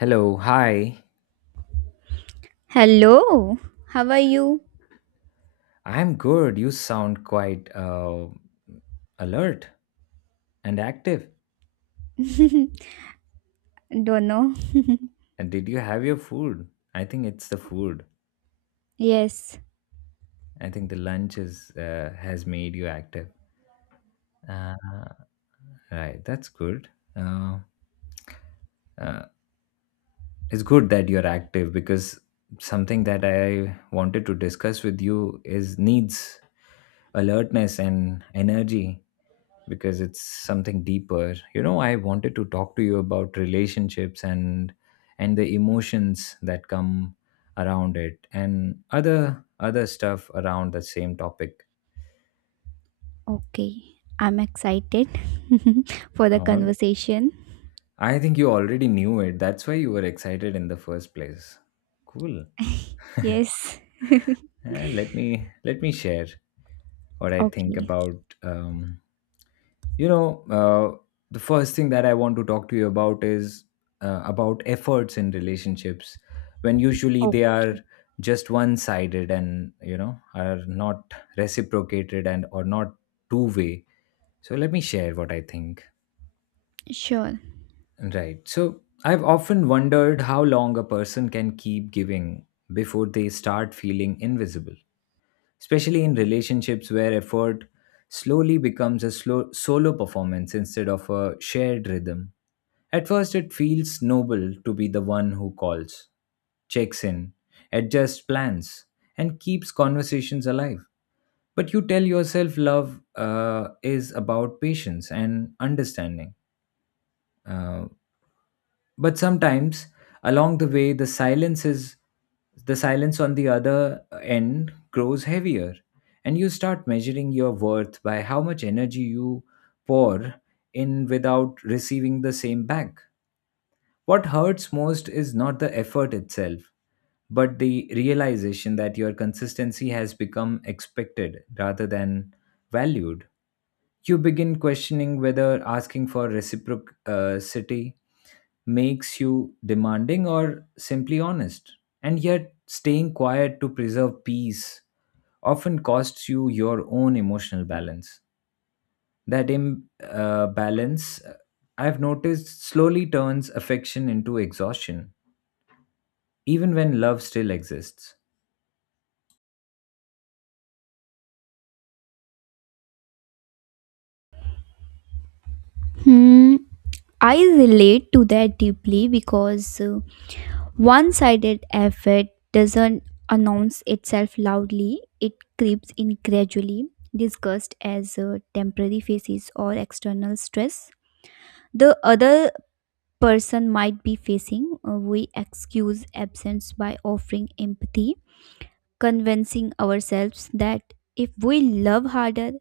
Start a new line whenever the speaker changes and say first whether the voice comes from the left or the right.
left: Hello, hi.
right: Hello, how are you?
left: I'm good. You sound quite alert and active.
right: Don't know.
left: And did you have your food? I think it's the food.
right: Yes,
left: I think the lunch is has made you active. Uh, right, that's good. Uh, uh, it's good that you're active because something that I wanted to discuss with you is needs alertness and energy because it's something deeper. You know, I wanted to talk to you about relationships and the emotions that come around it and other stuff around the same topic.
right: okay. I'm excited for the
left: uh,
right: conversation.
left: I think you already knew it. That's why you were excited in the first place. Cool.
right: Yes,
left: Let me share what I think
right: okay.
left: about, you know, the first thing that I want to talk to you about is, about efforts in relationships when usually
right: Oh,
left: they are just one sided and you know are not reciprocated and or not two way. So let me share what I think.
right: sure.
left: Right, so I've often wondered how long a person can keep giving before they start feeling invisible, especially in relationships where effort slowly becomes a slow, solo performance instead of a shared rhythm. At first, it feels noble to be the one who calls, checks in, adjusts plans, and keeps conversations alive. But you tell yourself love is about patience and understanding, uh, but sometimes along the way the silence on the other end grows heavier and you start measuring your worth by how much energy you pour in without receiving the same back. What hurts most is not the effort itself but the realization that your consistency has become expected rather than valued. You begin questioning whether asking for reciprocity makes you demanding or simply honest. And yet, staying quiet to preserve peace often costs you your own emotional balance. That imbalance, I've noticed, slowly turns affection into exhaustion, even when love still exists.
right: Hmm. I relate to that deeply because one sided effort doesn't announce itself loudly, it creeps in gradually, discussed as temporary phases or external stress. The other person might be facing, we excuse absence by offering empathy, convincing ourselves that if we love harder,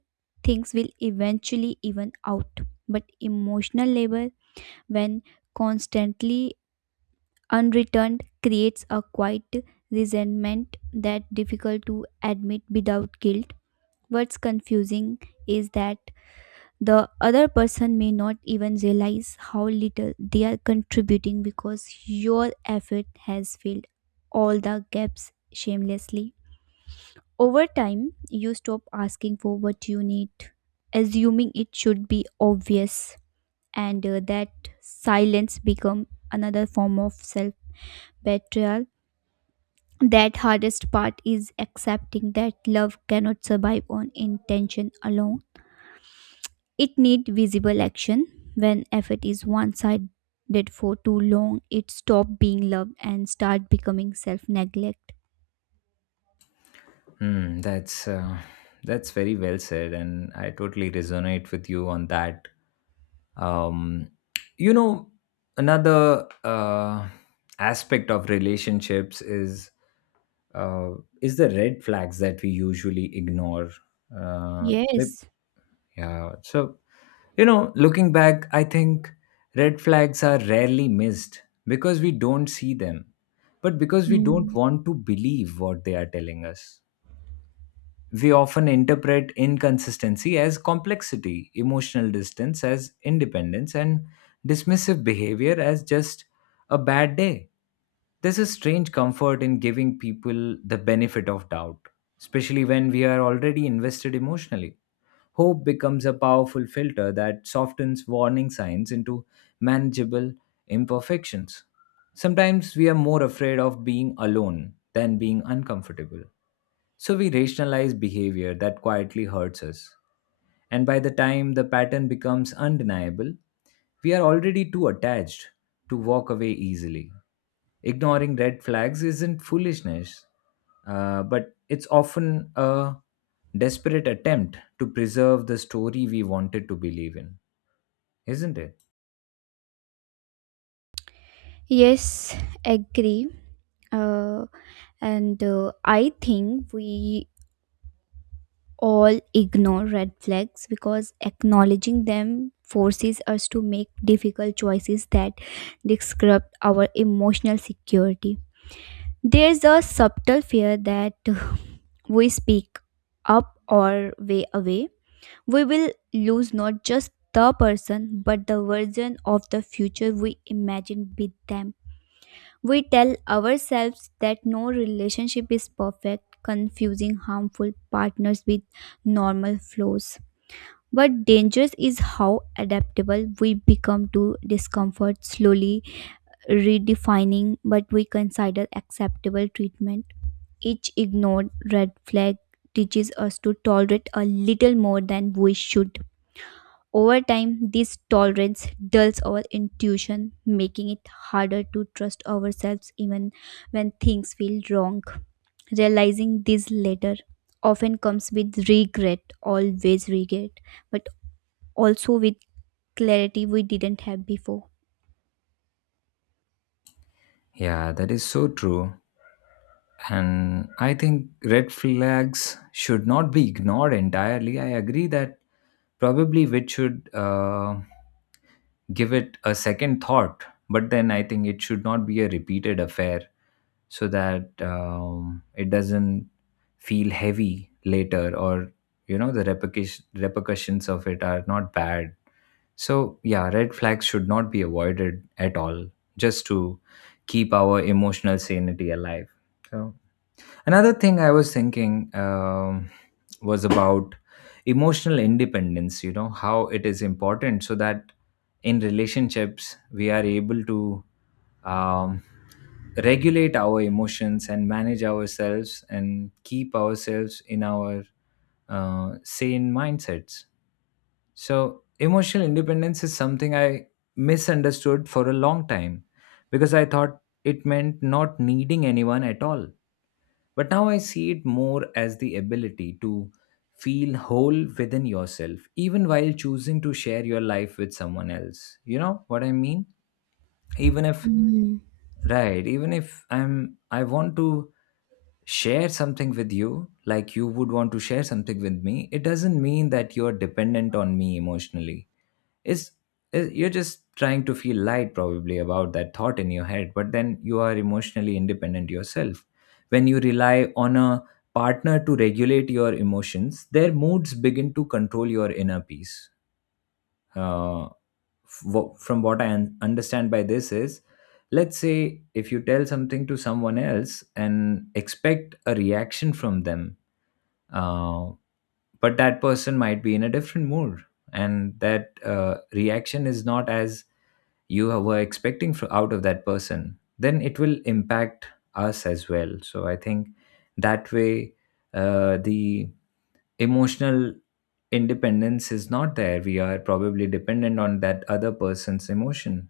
right: things will eventually even out. But emotional labor, when constantly unreturned, creates a quiet resentment that difficult to admit without guilt. What's confusing is that the other person may not even realize how little they are contributing because your effort has filled all the gaps shamelessly. Over time, you stop asking for what you need, assuming it should be obvious, and that silence become another form of self betrayal. That hardest part is accepting that love cannot survive on intention alone. It needs visible action. When effort is one sided for too long, it stops being love and start becoming self neglect.
left: Hmm, that's very well said, and I totally resonate with you on that. um you know, another aspect of relationships is, uh is the red flags that we usually ignore, like-
right: Yes.
left: Yeah, so you know, looking back, I think red flags are rarely missed because we don't see them, but because we don't
right: Mm.
left: want to believe what they are telling us. We often interpret inconsistency as complexity, emotional distance as independence, and dismissive behavior as just a bad day. There's a strange comfort in giving people the benefit of doubt, especially when we are already invested emotionally. Hope becomes a powerful filter that softens warning signs into manageable imperfections. Sometimes we are more afraid of being alone than being uncomfortable, so we rationalize behavior that quietly hurts us. And by the time the pattern becomes undeniable, we are already too attached to walk away easily. Ignoring red flags isn't foolishness, but it's often a desperate attempt to preserve the story we wanted to believe in, isn't it?
right: Yes, agree. Uh, and I think we all ignore red flags because acknowledging them forces us to make difficult choices that disrupt our emotional security. There's a subtle fear that we speak up or way away, we will lose not just the person but the version of the future we imagine with them. We tell ourselves that no relationship is perfect, confusing harmful partners with normal flaws. But dangerous is how adaptable we become to discomfort, slowly redefining what we consider acceptable treatment. Each ignored red flag teaches us to tolerate a little more than we should. Over time, this tolerance dulls our intuition, making it harder to trust ourselves even when things feel wrong. Realizing this later often comes with regret, always regret, but also with clarity we didn't have before.
left: Yeah, that is so true. And I think red flags should not be ignored entirely. I agree that probably which should, give it a second thought, but then I think it should not be a repeated affair so that, it doesn't feel heavy later, or you know, the repercussions of it are not bad. So yeah, red flags should not be avoided at all, just to keep our emotional sanity alive. So another thing I was thinking, was about emotional independence. You know how it is important so that in relationships we are able to, um, regulate our emotions and manage ourselves and keep ourselves in our sane mindsets. So, emotional independence is something I misunderstood for a long time because I thought it meant not needing anyone at all. But now I see it more as the ability to feel whole within yourself, even while choosing to share your life with someone else. You know what I mean? Even if—
right: Mm.
left: Right. Even if I want to share something with you, like you would want to share something with me, it doesn't mean that you're dependent on me emotionally. It's, it- you're just trying to feel light probably about that thought in your head, but then you are emotionally independent yourself. When you rely on a partner to regulate your emotions, their moods begin to control your inner peace. Uh, from what I understand by this is, let's say if you tell something to someone else and expect a reaction from them, uh, but that person might be in a different mood, and that reaction is not as you were expecting out of that person, then it will impact us as well. So I think that way, the emotional independence is not there. We are probably dependent on that other person's emotion.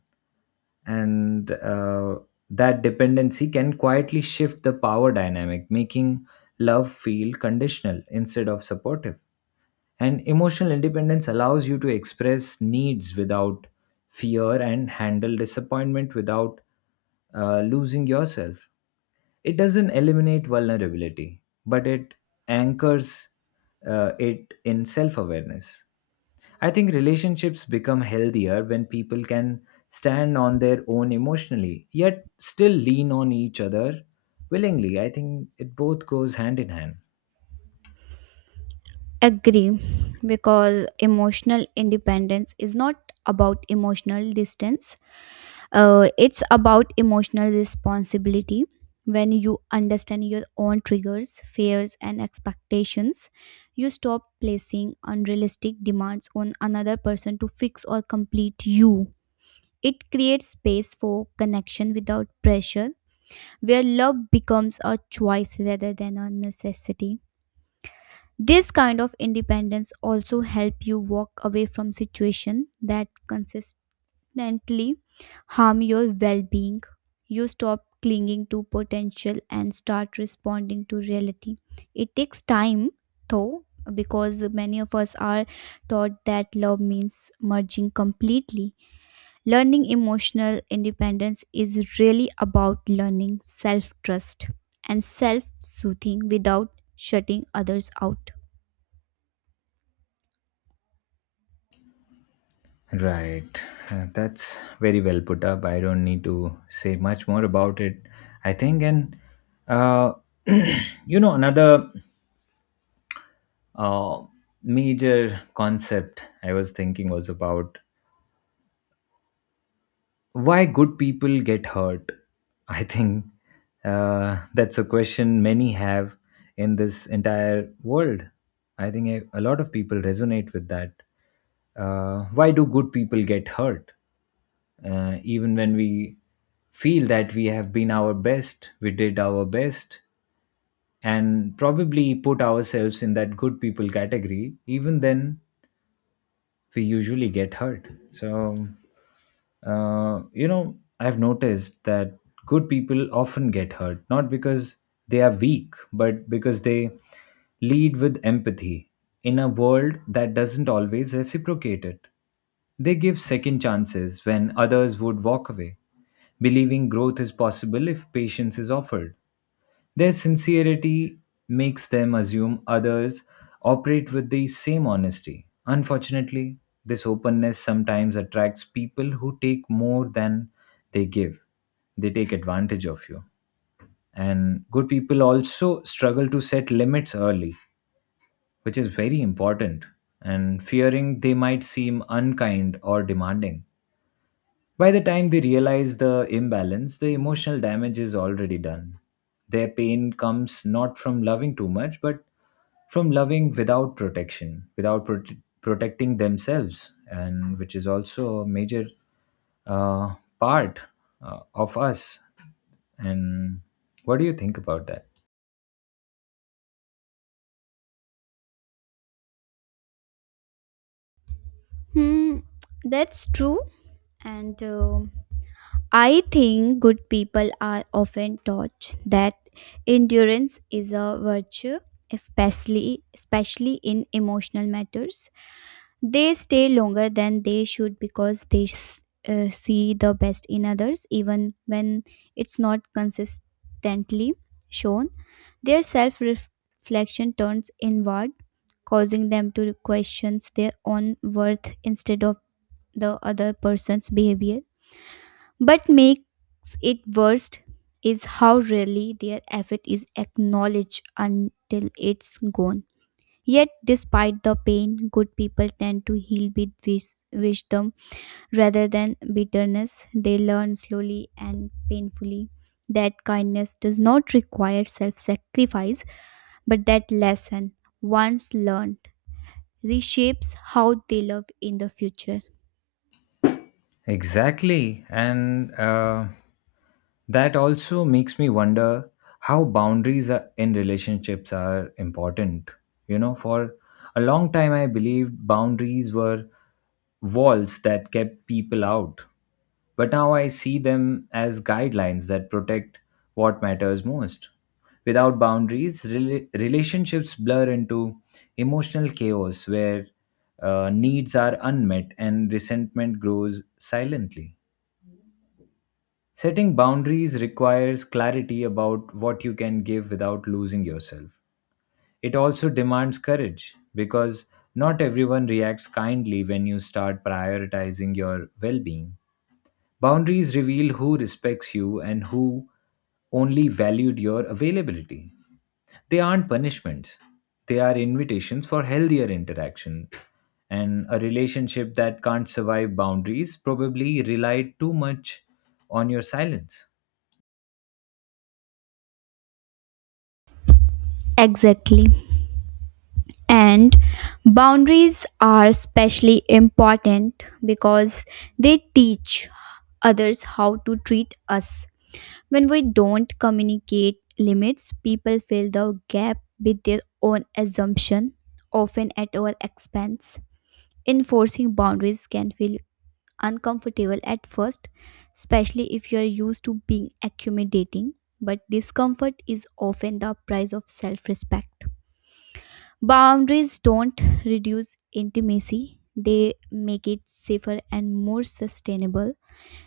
left: And that dependency can quietly shift the power dynamic, making love feel conditional instead of supportive. And emotional independence allows you to express needs without fear and handle disappointment without, losing yourself. It doesn't eliminate vulnerability, but it anchors, it in self awareness. I think relationships become healthier when people can stand on their own emotionally, yet still lean on each other willingly. I think it both goes hand in hand.
right: Agree, because emotional independence is not about emotional distance. It's about emotional responsibility. When you understand your own triggers, fears, and expectations, you stop placing unrealistic demands on another person to fix or complete you. It creates space for connection without pressure, where love becomes a choice rather than a necessity. This kind of independence also help you walk away from situation that consist accidentally harm your well being. You stop clinging to potential and start responding to reality. It takes time, though, because many of us are taught that love means merging completely. Learning emotional independence is really about learning self trust and self soothing without shutting others out.
left: Right. That's very well put up. I don't need to say much more about it, I think. And, uh, you know, another uh, major concept I was thinking was about why good people get hurt. I think that's a question many have in this entire world. I think a lot of people resonate with that. Why do good people get hurt? Even when we feel that we have been our best, we did our best and probably put ourselves in that good people category, even then we usually get hurt. So you know, I've noticed that good people often get hurt, not because they are weak, but because they lead with empathy in a world that doesn't always reciprocate it. They give second chances when others would walk away, believing growth is possible if patience is offered. Their sincerity makes them assume others operate with the same honesty. Unfortunately, this openness sometimes attracts people who take more than they give. They take advantage of you. And good people also struggle to set limits early, which is very important, and fearing they might seem unkind or demanding. By the time they realize the imbalance, the emotional damage is already done. Their pain comes not from loving too much, but from loving without protection, without protecting themselves, and which is also a major, uh, part of us. And what do you think about that?
right: Hmm, that's true. And I think good people are often taught that endurance is a virtue, especially in emotional matters. They stay longer than they should because they see the best in others, even when it's not consistently shown. Their self reflection turns inward, causing them to question their own worth instead of the other person's behavior but makes it worst is how rarely their effort is acknowledged until it's gone. Yet, despite the pain, good people tend to heal with wisdom rather than bitterness. They learn slowly and painfully that kindness does not require self sacrifice, but that lesson, once learned, reshapes how they love in the future.
left: Exactly. And that also makes me wonder how boundaries are- in relationships are important. You know, for a long time, I believed boundaries were walls that kept people out. But now I see them as guidelines that protect what matters most. Without boundaries, relationships blur into emotional chaos where, needs are unmet and resentment grows silently. Setting boundaries requires clarity about what you can give without losing yourself. It also demands courage because not everyone reacts kindly when you start prioritizing your well being. Boundaries reveal who respects you and who only valued your availability. They aren't punishments, they are invitations for healthier interaction. And a relationship that can't survive boundaries probably relied too much on your silence.
right: Exactly. And boundaries are especially important because they teach others how to treat us. When we don't communicate limits, people fill the gap with their own assumption, often at our expense. Enforcing boundaries can feel uncomfortable at first, especially if you are used to being accommodating, but discomfort is often the price of self respect. Boundaries don't reduce intimacy, they make it safer and more sustainable.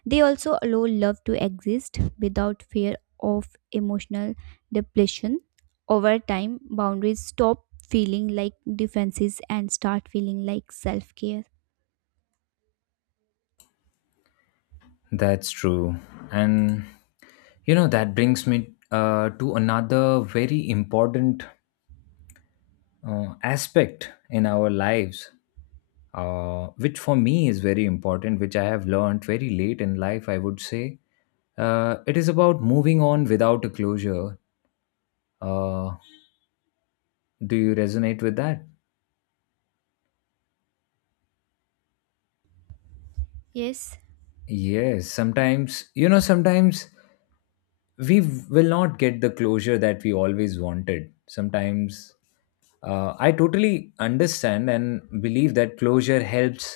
right: They also allow love to exist without fear of emotional depletion. Over time, boundaries stop feeling like defenses and start feeling like self care.
left: That's true. And you know, that brings me to another very important aspect in our lives, which for me is very important, which I have learned very late in life, I would say. It is about moving on without a closure. Uh, do you resonate with that?
right: Yes,
left: Yes, sometimes, you know, sometimes we will not get the closure that we always wanted. Sometimes— I totally understand and believe that closure helps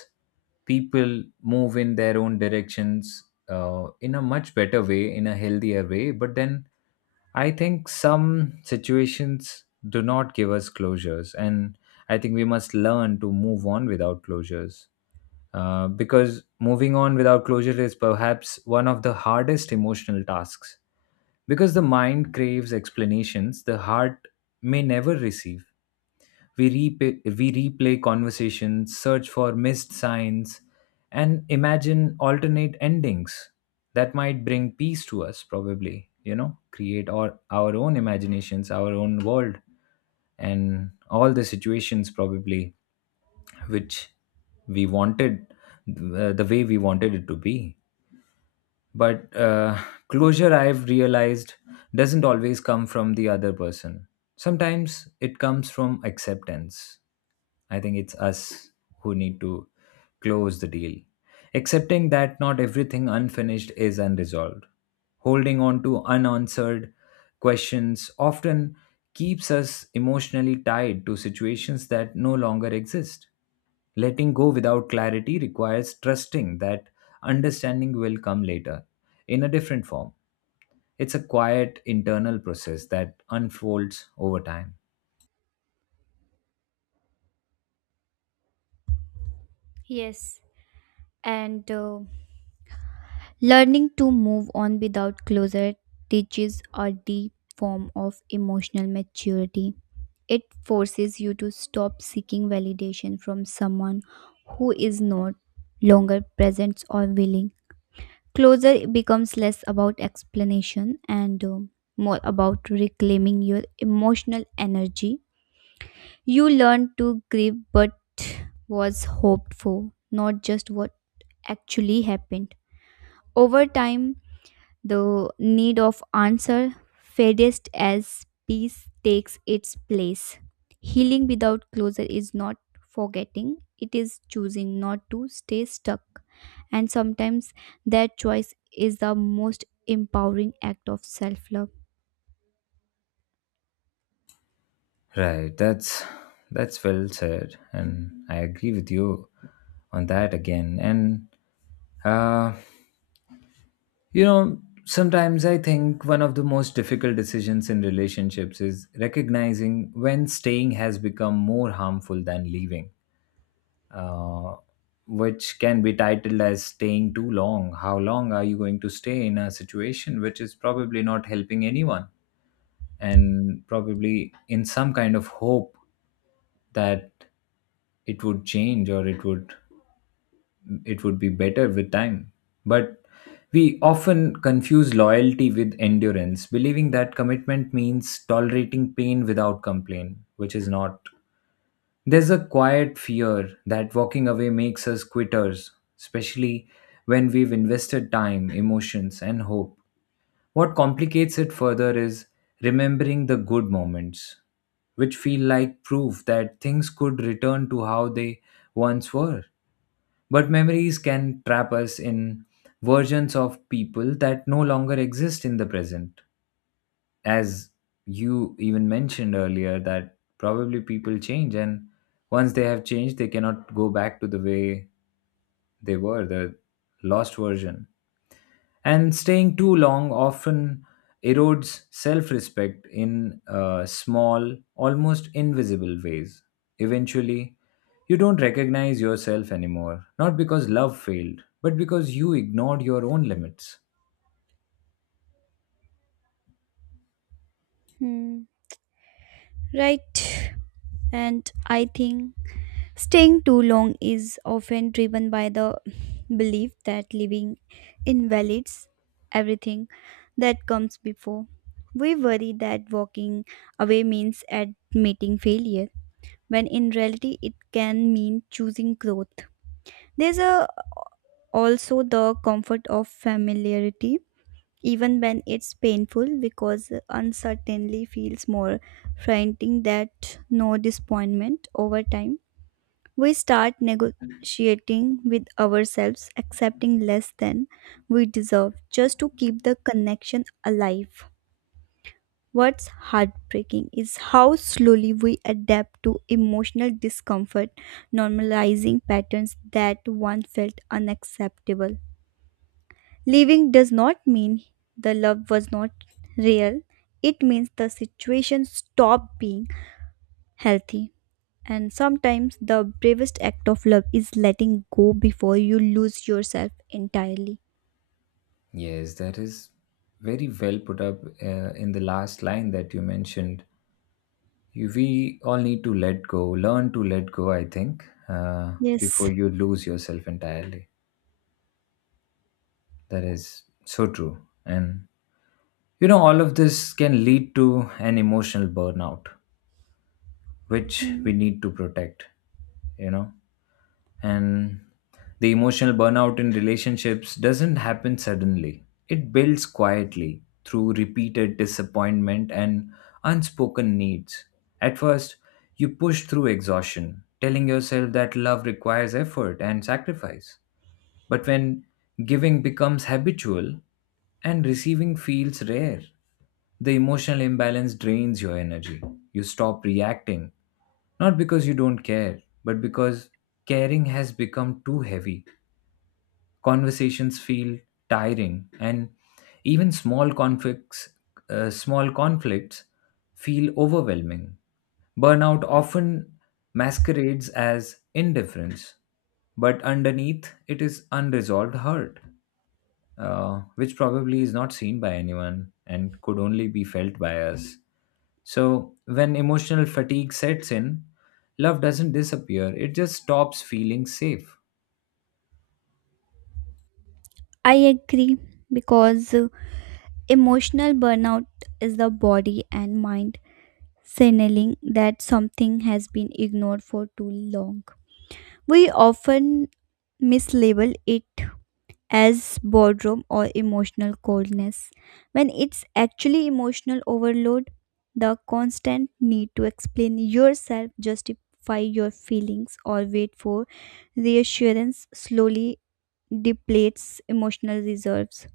left: people move in their own directions, in a much better way, in a healthier way. But then I think some situations do not give us closures, and I think we must learn to move on without closures. Because moving on without closure is perhaps one of the hardest emotional tasks. Because the mind craves explanations the heart may never receive. We replay conversations, search for missed signs, and imagine alternate endings that might bring peace to us, probably. You know, create our own imaginations, our own world, and all the situations, probably, which we wanted, the way we wanted it to be. But closure, I've realized, doesn't always come from the other person. Sometimes it comes from acceptance. I think it's us who need to close the deal. Accepting that not everything unfinished is unresolved. Holding on to unanswered questions often keeps us emotionally tied to situations that no longer exist. Letting go without clarity requires trusting that understanding will come later in a different form. It's a quiet internal process that unfolds over time.
right: yes. And learning to move on without closure teaches a deep form of emotional maturity. It forces you to stop seeking validation from someone who is not longer present or willing. Closure becomes less about explanation and more about reclaiming your emotional energy. You learn to grieve what was hoped for, not just what actually happened. Over time, the need of answer fadest as peace takes its place. Healing without closure is not forgetting, it is choosing not to stay stuck. And sometimes that choice is the most empowering act of self love.
left: Right, that's well said, and I agree with you on that again. Uh, Sometimes I think one of the most difficult decisions in relationships is recognizing when staying has become more harmful than leaving, uh, which can be titled as staying too long. How long are you going to stay in a situation which is probably not helping anyone, and probably in some kind of hope that it would change, or it would be better with time. But we often confuse loyalty with endurance, believing that commitment means tolerating pain without complaint, which is not. There's a quiet fear that walking away makes us quitters, especially when we've invested time, emotions, and hope. What complicates it further is remembering the good moments, which feel like proof that things could return to how they once were. But memories can trap us in versions of people that no longer exist in the present. As you even mentioned earlier, that probably people change, and once they have changed, they cannot go back to the way they were, the lost version. And staying too long often erodes self respect in small, almost invisible ways. Eventually, you don't recognize yourself anymore, not because love failed, but because you ignored your own limits.
right: Hmm. Right. And I think staying too long is often driven by the belief that living invalidates everything that comes before. We worry that walking away means admitting failure, when in reality it can mean choosing growth. There's a, also the comfort of familiarity, even when it's painful, because uncertainty feels more frightening than no disappointment. Over time we start negotiating with ourselves, accepting less than we deserve just to keep the connection alive. What's heartbreaking is how slowly we adapt to emotional discomfort, normalizing patterns that once felt unacceptable. Leaving does not mean the love was not real, it means the situation stopped being healthy. And sometimes the bravest act of love is letting go before you lose yourself entirely.
left: Yes, that is very well put up in the last line that you mentioned. You, we all need to let go, learn to let go, I think,
right: Yes,
left: before you lose yourself entirely. That is so true. And all of this can lead to an emotional burnout, which we
right: Mm,
left: need to protect, you know. And the emotional burnout in relationships doesn't happen suddenly, it builds quietly through repeated disappointment and unspoken needs. At first, you push through exhaustion, telling yourself that love requires effort and sacrifice. But when giving becomes habitual and receiving feels rare, the emotional imbalance drains your energy. You stop reacting, not because you don't care, but because caring has become too heavy. Conversations feel tiring, and even small conflicts feel overwhelming. Burnout often masquerades as indifference, but underneath it is unresolved hurt, which probably is not seen by anyone and could only be felt by us. So, when emotional fatigue sets in, love doesn't disappear, it just stops feeling safe.
right: I agree because emotional burnout is the body and mind signaling that something has been ignored for too long. We often mislabel it as boredom or emotional coldness when it's actually emotional overload. The constant need to explain yourself, justify your feelings, or wait for reassurance slowly depletes emotional reserves.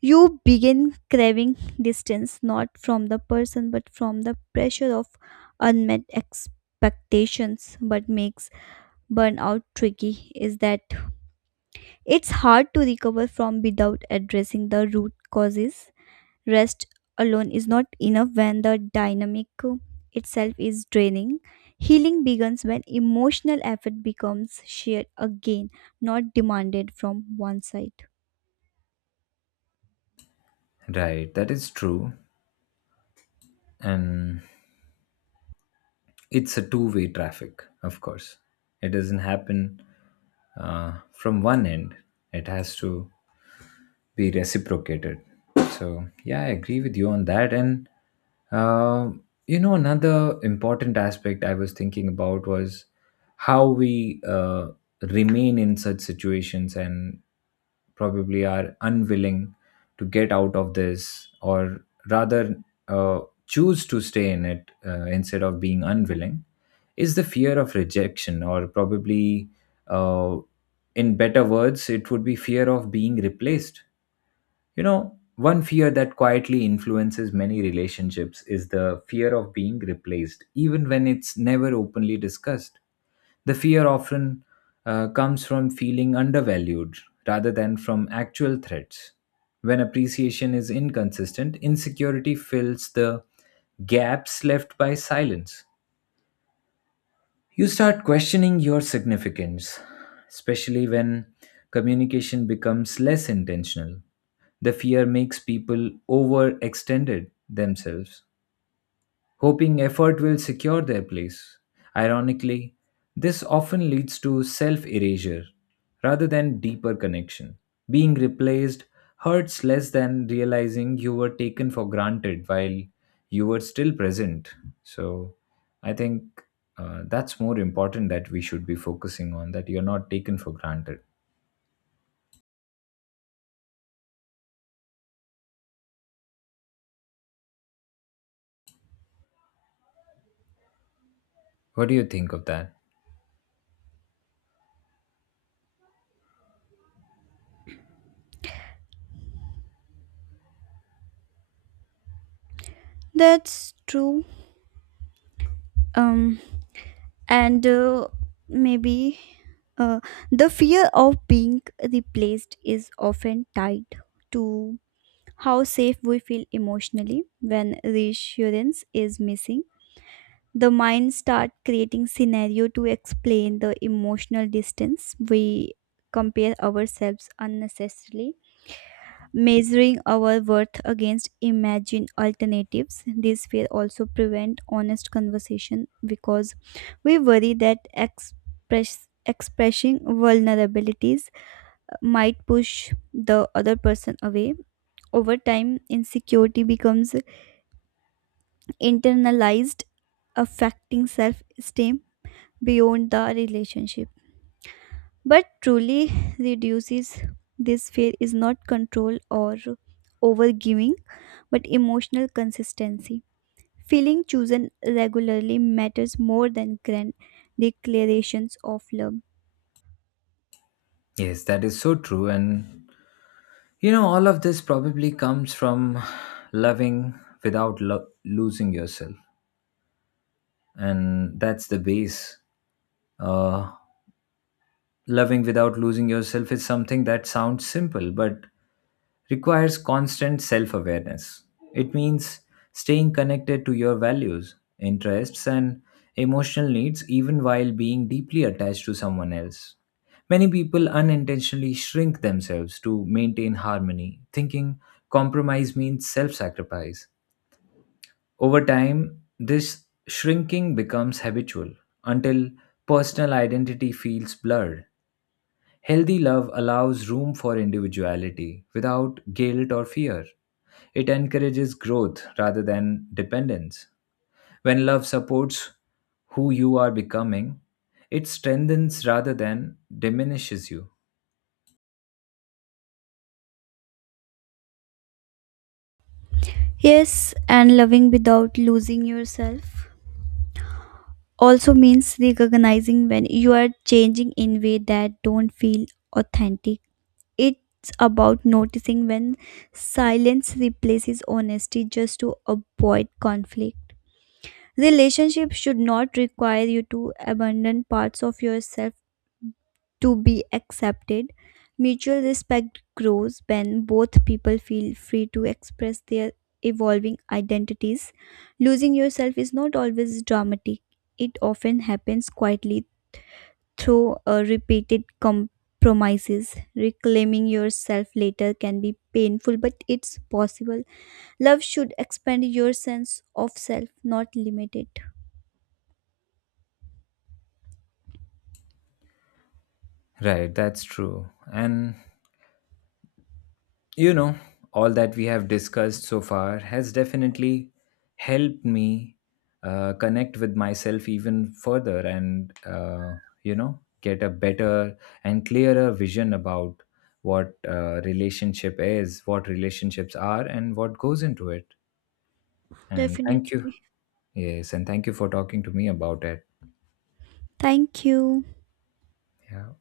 right: You begin craving distance not from the person but from the pressure of unmet expectations, but makes burnout tricky is that it's hard to recover from without addressing the root causes. Rest alone is not enough when the dynamic itself is draining. Healing begins when emotional effort becomes shared again, not demanded from one side.
left: Right, that is true. And it's a two-way traffic, of course. It doesn't happen from one end, it has to be reciprocated. So, yeah, I agree with you on that. Uh, Another important aspect I was thinking about was how we remain in such situations and probably are unwilling to get out of this, or rather uh, choose to stay in it instead of being unwilling, is the fear of rejection, or probably uh, in better words it would be fear of being replaced. You know, one fear that quietly influences many relationships is the fear of being replaced, even when it's never openly discussed. The fear often comes from feeling undervalued rather than from actual threats. When appreciation is inconsistent, insecurity fills the gaps left by silence. You start questioning your significance, especially when communication becomes less intentional. The fear makes people overextended themselves, hoping effort will secure their place. Ironically, this often leads to self erasure rather than deeper connection. Being replaced hurts less than realizing you were taken for granted while you were still present. So, I think that's more important, that we should be focusing on that you're not taken for granted. What do you think of that?
right: That's true. Um, and maybe uh, the fear of being replaced is often tied to how safe we feel emotionally when reassurance is missing. The mind starts creating scenario to explain the emotional distance. We compare ourselves unnecessarily, measuring our worth against imagined alternatives. This fear also prevent honest conversation because we worry that expressing vulnerabilities might push the other person away. Over time insecurity becomes internalized, affecting self esteem beyond the relationship. But truly reduces this fear is not control or overgiving, but emotional consistency. Feeling chosen regularly matters more than grand declarations of love.
left: Yes, that is so true. All of this probably comes from loving without losing yourself, and that's the base. Uh, Loving without losing yourself is something that sounds simple but requires constant self awareness. It means staying connected to your values, interests, and emotional needs even while being deeply attached to someone else. Many people unintentionally shrink themselves to maintain harmony, thinking compromise means self sacrifice. Over time, this shrinking becomes habitual until personal identity feels blurred. Healthy love allows room for individuality without guilt or fear. It encourages growth rather than dependence. When love supports who you are becoming, it strengthens rather than diminishes you.
right: Yes, and loving without losing yourself also means recognizing when you are changing in way that don't feel authentic. It's about noticing when silence replaces honesty just to avoid conflict. Relationships should not require you to abandon parts of yourself to be accepted. Mutual respect grows when both people feel free to express their evolving identities. Losing yourself is not always dramatic, it often happens quietly through repeated compromises. Reclaiming yourself later can be painful, but it's possible. Love should expand your sense of self, not limit it.
left: Right, that's true. You know, all that we have discussed so far has definitely helped me connect with myself even further, and, get a better and clearer vision about what relationship is, what relationships are, and what goes into it. And thank you.
right: Definitely.
left: Yes, and thank you for talking to me about it.
right: Thank you.
left: Yeah.